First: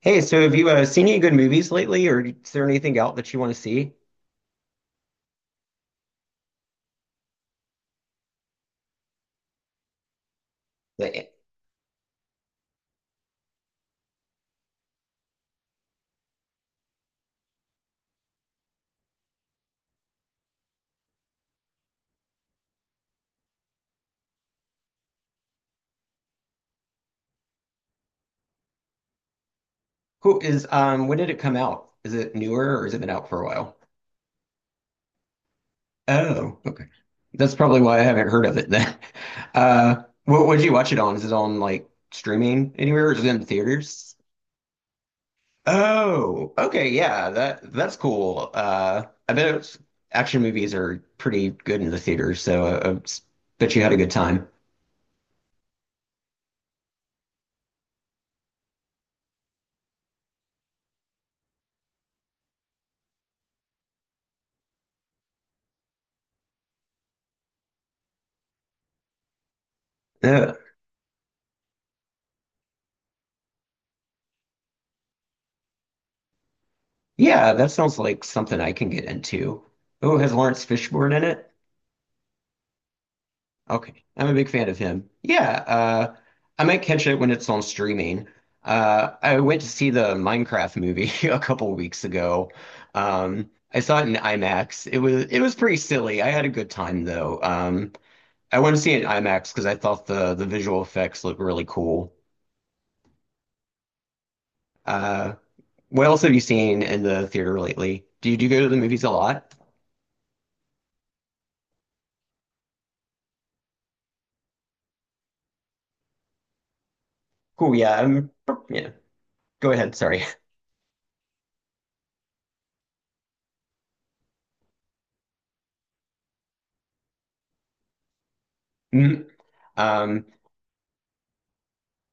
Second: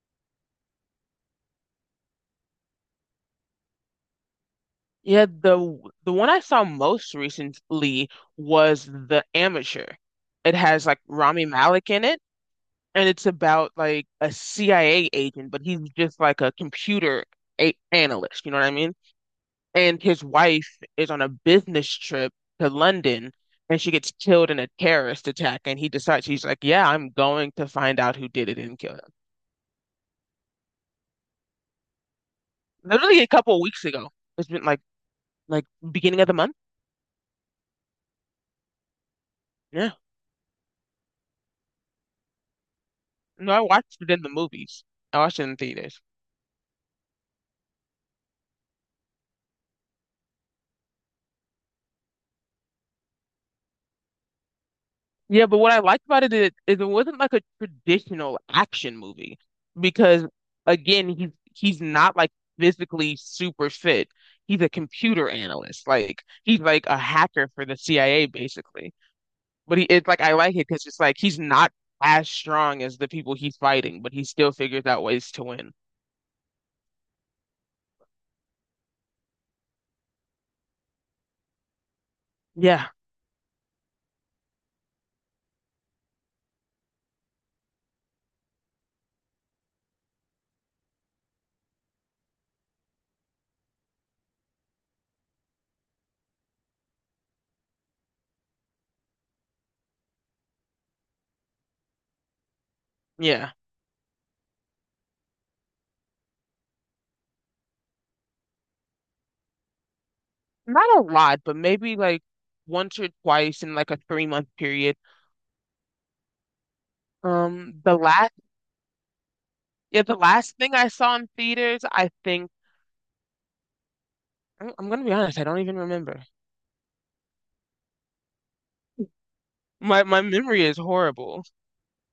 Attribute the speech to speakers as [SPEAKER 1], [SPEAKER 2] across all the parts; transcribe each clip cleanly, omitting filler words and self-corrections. [SPEAKER 1] Hey, so have you seen any good movies lately, or is there anything out that you want to see?
[SPEAKER 2] Yeah, the one I saw most recently was The Amateur. It has like
[SPEAKER 1] That,
[SPEAKER 2] Rami Malek in it, and it's about like a CIA agent, but he's just like a analyst, you know what I mean? And his wife is on a business trip to London, and she gets killed in a terrorist attack, and he decides he's like, yeah, I'm going to find out who did it and kill him.
[SPEAKER 1] who is when did it come out? Is it newer or has it been
[SPEAKER 2] Literally a
[SPEAKER 1] out for a
[SPEAKER 2] couple of
[SPEAKER 1] while?
[SPEAKER 2] weeks ago. It's been like like beginning of the month.
[SPEAKER 1] Oh, okay. That's probably why I haven't heard of it then.
[SPEAKER 2] Yeah.
[SPEAKER 1] What would you watch it on? Is it on like streaming anywhere or is it in
[SPEAKER 2] No, I watched it
[SPEAKER 1] theaters?
[SPEAKER 2] in the movies. I watched it in theaters.
[SPEAKER 1] Oh, okay, yeah, that's cool. I bet it's, action movies are pretty good in the theaters, so I bet you had a good time.
[SPEAKER 2] Yeah, but what I liked about it is it wasn't like a traditional action movie because again, he's not like physically super fit. He's a computer analyst. Like he's like a hacker for the CIA basically. But he it's like I like it because it's like he's not as strong as the people he's fighting, but he still figures out ways to win.
[SPEAKER 1] Yeah, that sounds like something I can get into. Oh, has Lawrence Fishburne in it?
[SPEAKER 2] Yeah,
[SPEAKER 1] Okay, I'm a big fan of him. Yeah, I might catch it when it's on streaming. I went to see the Minecraft movie a couple weeks ago. I saw it in IMAX. It was pretty silly. I had a good time though. I want to see it in IMAX because I thought the visual effects look really cool.
[SPEAKER 2] yeah.
[SPEAKER 1] Uh, what else have you seen in the theater lately? Do you go to the movies a lot?
[SPEAKER 2] Not a lot, but maybe like once or twice in like a 3 month period.
[SPEAKER 1] Cool, yeah,
[SPEAKER 2] The last,
[SPEAKER 1] yeah. Go ahead.
[SPEAKER 2] yeah, the
[SPEAKER 1] Sorry.
[SPEAKER 2] last thing I saw in theaters, I think I'm gonna be honest, I don't even remember.
[SPEAKER 1] Mm,
[SPEAKER 2] My
[SPEAKER 1] Um,
[SPEAKER 2] memory is horrible.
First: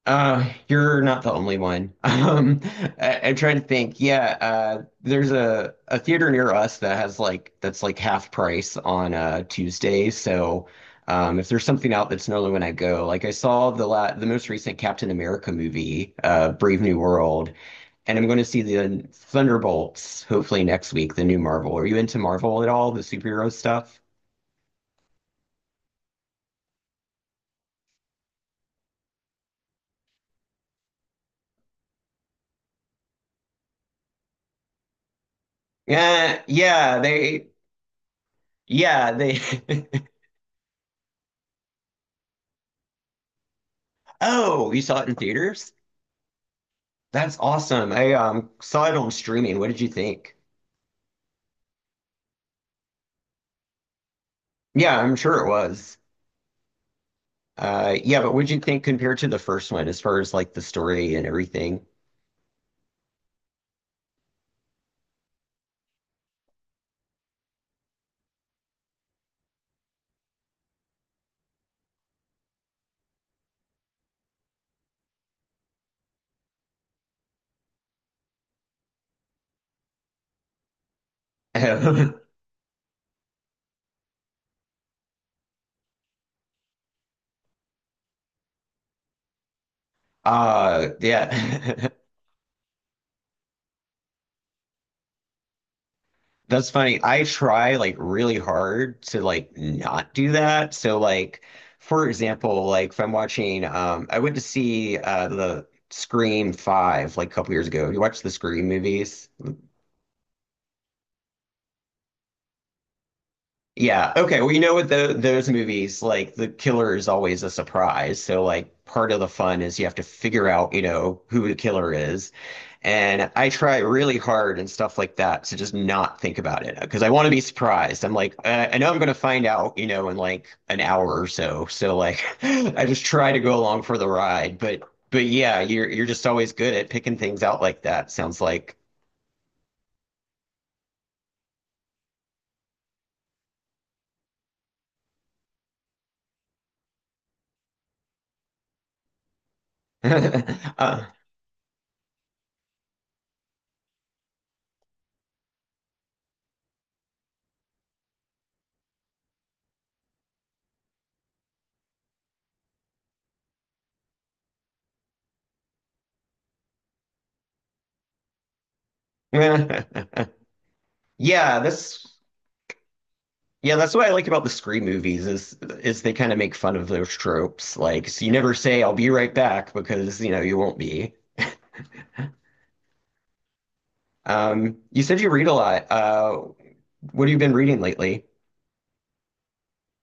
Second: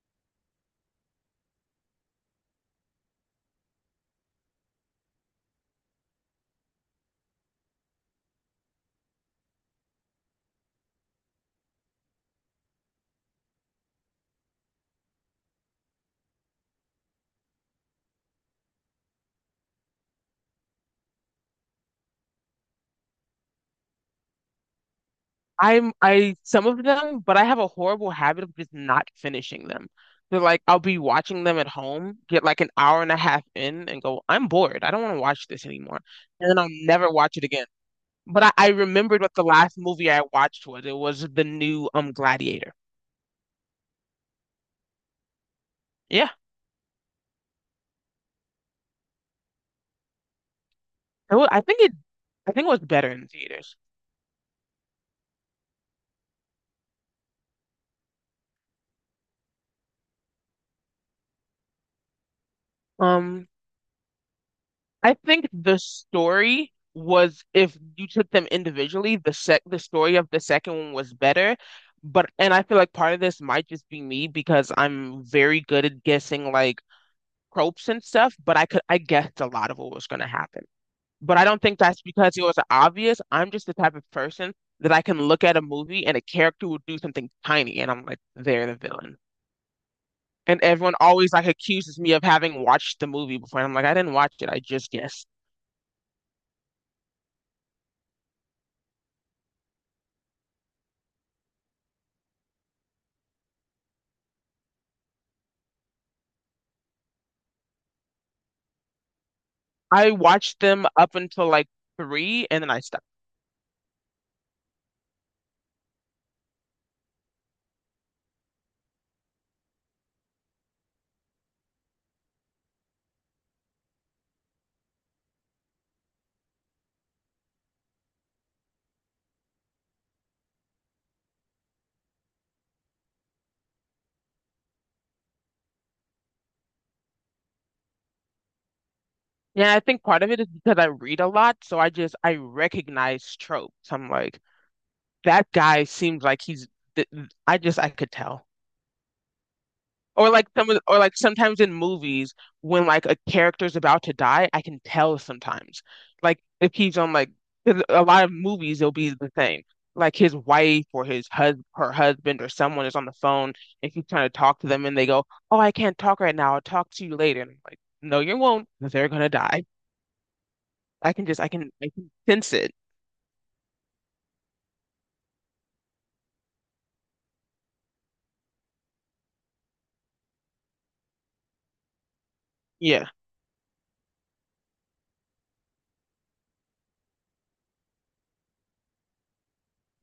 [SPEAKER 1] you're not the only one. I'm trying to think. Yeah, there's a theater near us that has like that's like half price on Tuesdays. So, if there's something out that's normally when I go, like I saw the most recent Captain America movie, Brave New World, and I'm going to see the Thunderbolts hopefully next week, the new Marvel. Are you into Marvel at all, the superhero stuff?
[SPEAKER 2] I some of them, but I have a horrible habit of just not finishing them. So like I'll be watching them at home, get like an hour and a half in, and go, I'm bored. I don't want to watch this anymore,
[SPEAKER 1] Yeah,
[SPEAKER 2] and then I'll
[SPEAKER 1] yeah,
[SPEAKER 2] never watch it
[SPEAKER 1] they,
[SPEAKER 2] again. But I
[SPEAKER 1] yeah,
[SPEAKER 2] remembered what
[SPEAKER 1] they.
[SPEAKER 2] the last movie I watched was. It was the new Gladiator.
[SPEAKER 1] Oh, you saw it in theaters?
[SPEAKER 2] Yeah,
[SPEAKER 1] That's awesome. I saw it on streaming. What did you think?
[SPEAKER 2] it wa- I think it, I think it was better in theaters.
[SPEAKER 1] Yeah, I'm sure it was. Yeah, but what did you think compared to the first one as far as like the story and everything?
[SPEAKER 2] Um, I think the story was if you took them individually, the story of the second one was better. But and I feel like part of this might just be me because I'm very good at guessing like tropes and stuff, but I guessed a lot of what was gonna happen. But I don't think that's because it was obvious. I'm just the type of person that I can look at a movie and a character will do something tiny and I'm like, they're the villain. And
[SPEAKER 1] Uh
[SPEAKER 2] everyone always like
[SPEAKER 1] yeah.
[SPEAKER 2] accuses me of having watched the movie before. And I'm like, I didn't watch it, I just guessed.
[SPEAKER 1] That's funny. I try like really hard to like not do that. So like for example, like if I'm watching I went to see the Scream 5 like a couple years ago. You watch the Scream movies?
[SPEAKER 2] I watched them up until like three and then I stopped.
[SPEAKER 1] Yeah. Okay. Well, with those movies, like the killer is always a surprise. So, like, part of the fun is you have to figure out, you know, who the killer is. And I try really hard and stuff like that to just not think about it because I want to be surprised. I'm like, I know I'm going to find out, you know, in like an hour or so. So, like, I just try to go along for the ride. But yeah, you're just always good at picking things out like that. Sounds like.
[SPEAKER 2] Yeah, I think part of it is because I read a lot, so I just I recognize tropes. I'm like, that guy seems like th- I just I could tell. Or
[SPEAKER 1] Uh,
[SPEAKER 2] like sometimes in movies when like a character's about to die, I can tell sometimes. Like if he's on like 'Cause a lot of movies, it'll be the same. Like his wife or his hus her husband or someone is on the phone and he's trying to talk to them and they go, "Oh, I can't talk right now. I'll talk to you later." And I'm like, "No, you will not 'cause they're gonna die. I can just
[SPEAKER 1] Yeah,
[SPEAKER 2] I
[SPEAKER 1] that's
[SPEAKER 2] can sense it."
[SPEAKER 1] Yeah, that's what I like about the Scream movies is they kind of make fun of those tropes. Like, so you never say "I'll be right back" because you know you won't be.
[SPEAKER 2] Yeah.
[SPEAKER 1] You said you read a lot. What have you been reading lately?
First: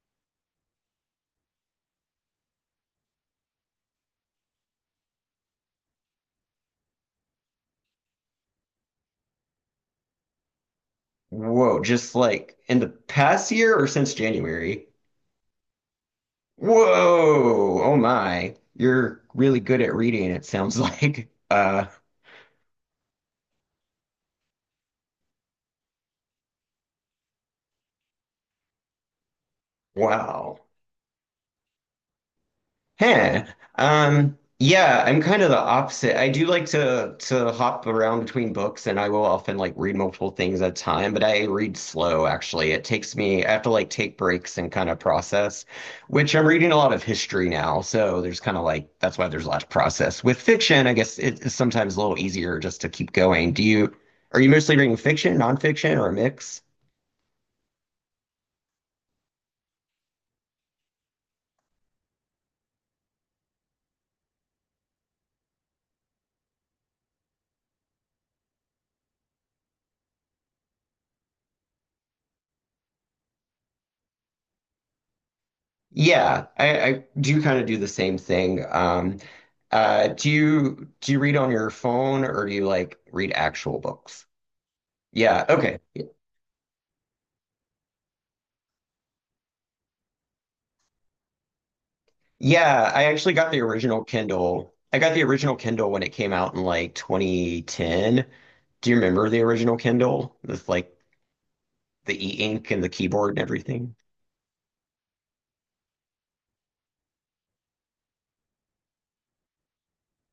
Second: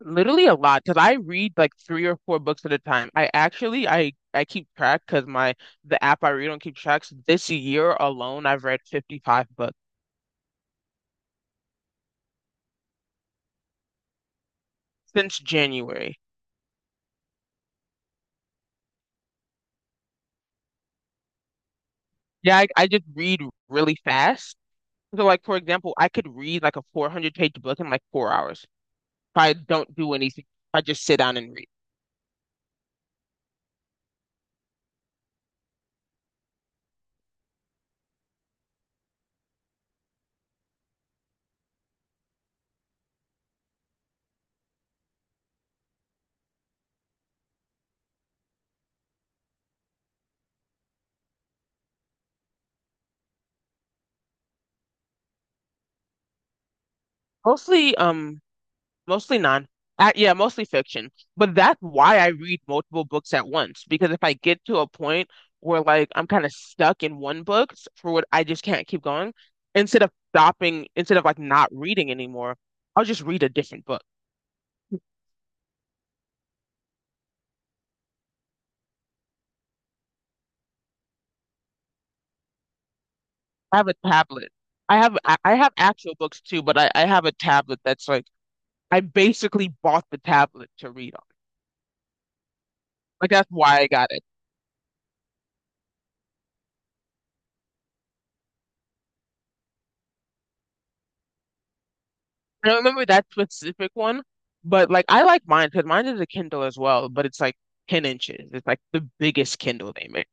[SPEAKER 2] Literally a lot because I read like three or four books at a time. I actually I keep track because my the app I read on keep track. So this year alone, I've read 55 books
[SPEAKER 1] Whoa, just like in the past year or since January?
[SPEAKER 2] since January.
[SPEAKER 1] Whoa, oh my, you're really good at reading, it sounds like.
[SPEAKER 2] Yeah, I just read really fast. So like for example, I could read like a 400-page book in like 4 hours if I don't do anything.
[SPEAKER 1] Wow.
[SPEAKER 2] If I just sit down and read.
[SPEAKER 1] Huh. Yeah, I'm kind of the opposite. I do like to hop around between books and I will often like read multiple things at a time, but I read slow actually. It takes me, I have to like take breaks and kind of process, which I'm reading a lot of history now, so there's kind of like that's why there's a lot of process. With fiction, I guess it is sometimes a little easier just to keep going. Do you Are you mostly reading fiction, nonfiction, or a mix?
[SPEAKER 2] Mostly Mostly non. Yeah, mostly fiction. But that's why I read multiple books at once because if I get to a point where like I'm kind of stuck in for what I just can't keep going, instead of stopping, instead of like not reading anymore, I'll just read a different book.
[SPEAKER 1] Yeah, I do kind of do the same thing. Do you read on your phone or do you like read actual
[SPEAKER 2] I have a
[SPEAKER 1] books?
[SPEAKER 2] tablet. I have I
[SPEAKER 1] Yeah,
[SPEAKER 2] I have
[SPEAKER 1] okay.
[SPEAKER 2] actual books too, but I have a tablet that's like I basically bought the tablet to read on.
[SPEAKER 1] Yeah, I
[SPEAKER 2] Like
[SPEAKER 1] actually
[SPEAKER 2] that's
[SPEAKER 1] got the
[SPEAKER 2] why I
[SPEAKER 1] original
[SPEAKER 2] got it.
[SPEAKER 1] Kindle. I got the original Kindle when it came out in like 2010. Do you remember the original Kindle with like the
[SPEAKER 2] I
[SPEAKER 1] e-ink
[SPEAKER 2] don't
[SPEAKER 1] and the
[SPEAKER 2] remember that
[SPEAKER 1] keyboard and
[SPEAKER 2] specific
[SPEAKER 1] everything?
[SPEAKER 2] one, but like I like mine because mine is a Kindle as well, but it's like 10 inches. It's like the biggest Kindle they make.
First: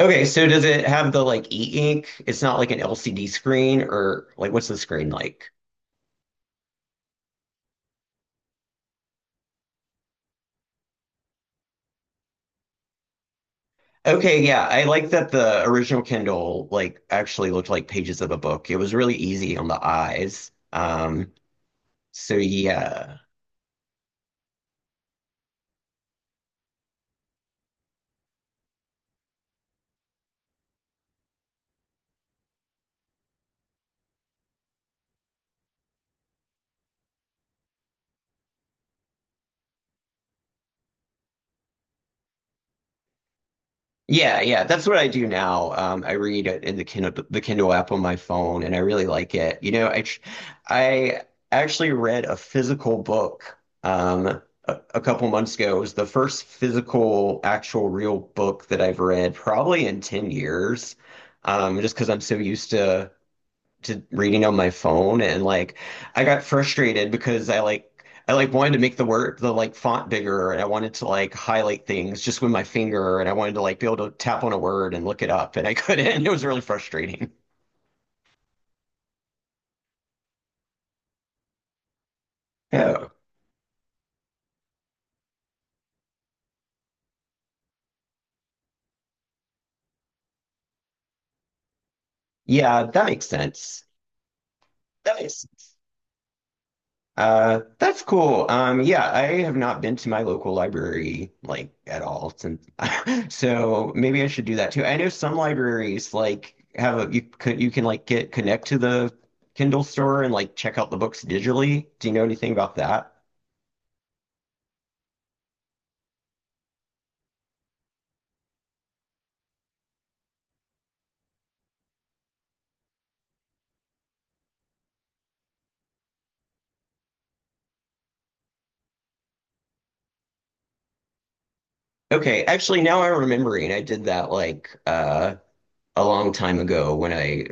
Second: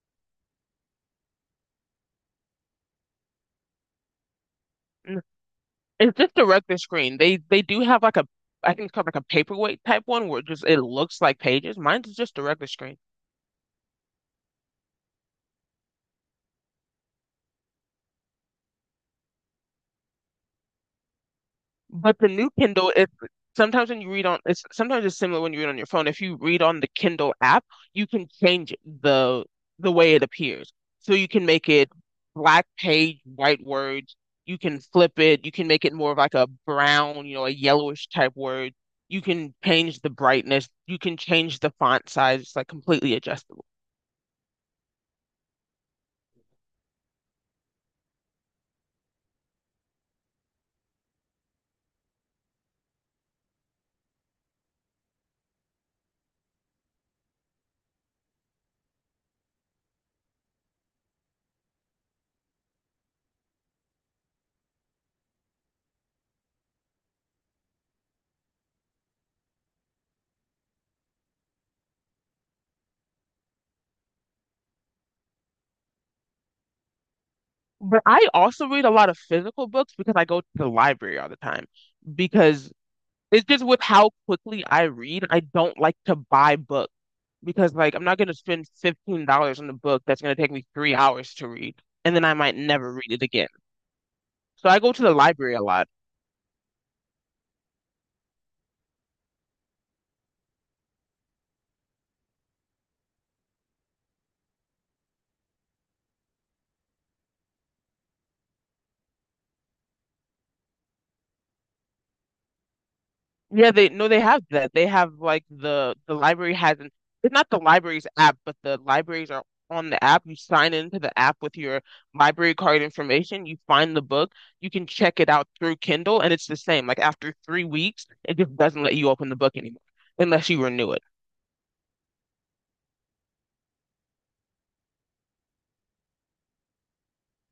[SPEAKER 1] Okay, so does it have the like e-ink? It's not like an LCD screen or like what's the screen
[SPEAKER 2] Mm.
[SPEAKER 1] like?
[SPEAKER 2] It's just a regular screen. They do have like a I think it's called like a paperweight type one where it looks like pages. Mine's just a regular screen.
[SPEAKER 1] Okay, yeah, I like that the original Kindle like actually looked like pages of a book. It was really easy on the eyes.
[SPEAKER 2] But the
[SPEAKER 1] So
[SPEAKER 2] new Kindle, if
[SPEAKER 1] yeah.
[SPEAKER 2] sometimes when you read on, it's sometimes it's similar when you read on your phone. If you read on the Kindle app, you can change the the way it appears. So you can make it black page, white words. You can flip it. You can make it more of like a brown, you know, a yellowish type word. You can change the brightness. You can change the font size. It's like completely adjustable.
[SPEAKER 1] Yeah, yeah, that's what I do now. I read it in the Kindle app on my phone and I really like it. I actually read a physical book a couple months ago. It was the first physical actual real book that I've read probably in 10 years. Just because I'm so used to reading on my phone and like I got frustrated because I like wanted to make the word the like font bigger and I wanted to like highlight things just with my finger and I wanted to like be able to tap on a word and look it up and I couldn't. It was really frustrating.
[SPEAKER 2] But I also read a lot of physical books because I go to the library all the time because
[SPEAKER 1] Oh,
[SPEAKER 2] it's just with how quickly I read, I don't like to buy books because like I'm not gonna spend $15 on a book that's gonna take me 3 hours to read, and then I might
[SPEAKER 1] yeah,
[SPEAKER 2] never
[SPEAKER 1] that
[SPEAKER 2] read it
[SPEAKER 1] makes
[SPEAKER 2] again.
[SPEAKER 1] sense.
[SPEAKER 2] So I go to the
[SPEAKER 1] That makes
[SPEAKER 2] library a
[SPEAKER 1] sense.
[SPEAKER 2] lot.
[SPEAKER 1] That's cool. Yeah, I have not been to my local library like at all since, so maybe I should do that too. I know some libraries like have a you could you can like get connect to the Kindle store and like check out the books digitally. Do you know anything about that?
[SPEAKER 2] Yeah, they no, they have that. They have like the library has an it's not the library's app, but the libraries are on the app. You sign into the app with your library card information. You find the book. You can check it out through Kindle, and it's the same. Like after 3 weeks, it just doesn't let you open the book anymore unless you renew it.
[SPEAKER 1] Okay, actually now I'm remembering I did that like a long time ago when I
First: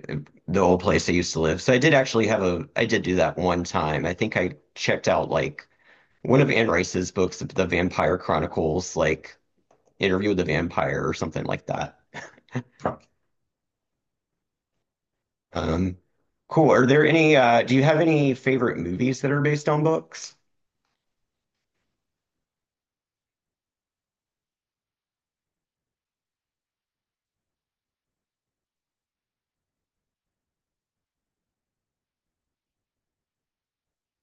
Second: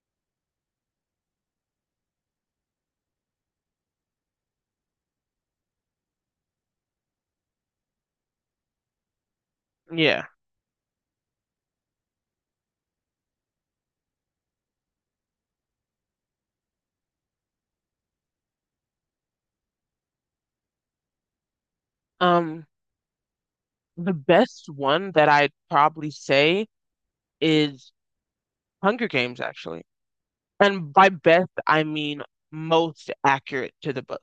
[SPEAKER 1] the old place I used to live. So I did actually have a I did do that one time. I think I checked out like one of Anne Rice's books, The Vampire Chronicles, like
[SPEAKER 2] Yeah.
[SPEAKER 1] Interview with the Vampire or something like that. Um, cool. Are there any, do you have any favorite movies that are based on books?
[SPEAKER 2] Um, the best one that I'd probably say is Hunger Games, actually. And by best, I mean most accurate to the book.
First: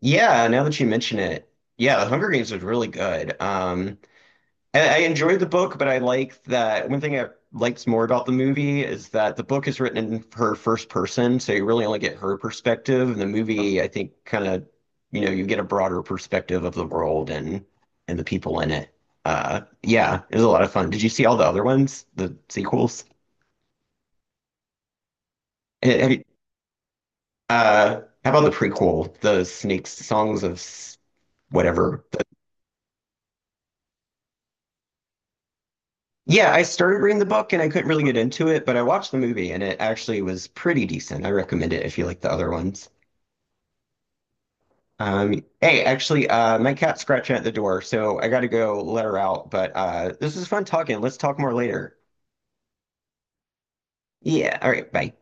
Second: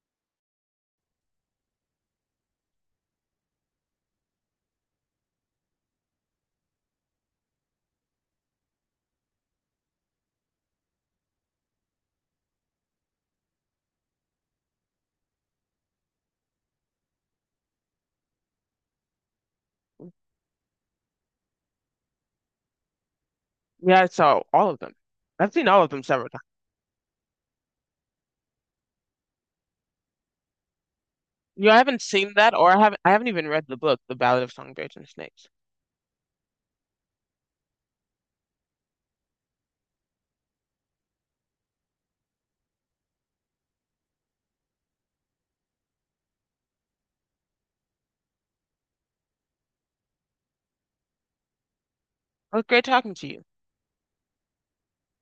[SPEAKER 1] Yeah, now that you mention it, yeah, The Hunger Games was really good. And I enjoyed the book, but I like that one thing I liked more about the movie is that the book is written in her first person, so you really only get her perspective. And the movie, I think, kind of, you know, you get a broader perspective of the world and the people in it. Yeah, it was a lot of fun. Did you see all the other ones, the sequels?
[SPEAKER 2] Yeah, I saw all of them. I've seen all of
[SPEAKER 1] Eh,
[SPEAKER 2] them
[SPEAKER 1] have you-
[SPEAKER 2] several times.
[SPEAKER 1] how about the prequel, the Snakes Songs of S-
[SPEAKER 2] You know, I haven't
[SPEAKER 1] whatever?
[SPEAKER 2] seen that, or I haven't. I haven't even read the book, The Ballad of Songbirds and Snakes.
[SPEAKER 1] Yeah, I started reading the book and I couldn't really get into it, but I watched the movie and it actually was pretty decent. I recommend it if you like the other ones. Hey, actually, my cat's scratching at the door, so I gotta go let her out. But this is fun talking. Let's talk more later.
[SPEAKER 2] Well, great talking to you.
[SPEAKER 1] Yeah, all right, bye.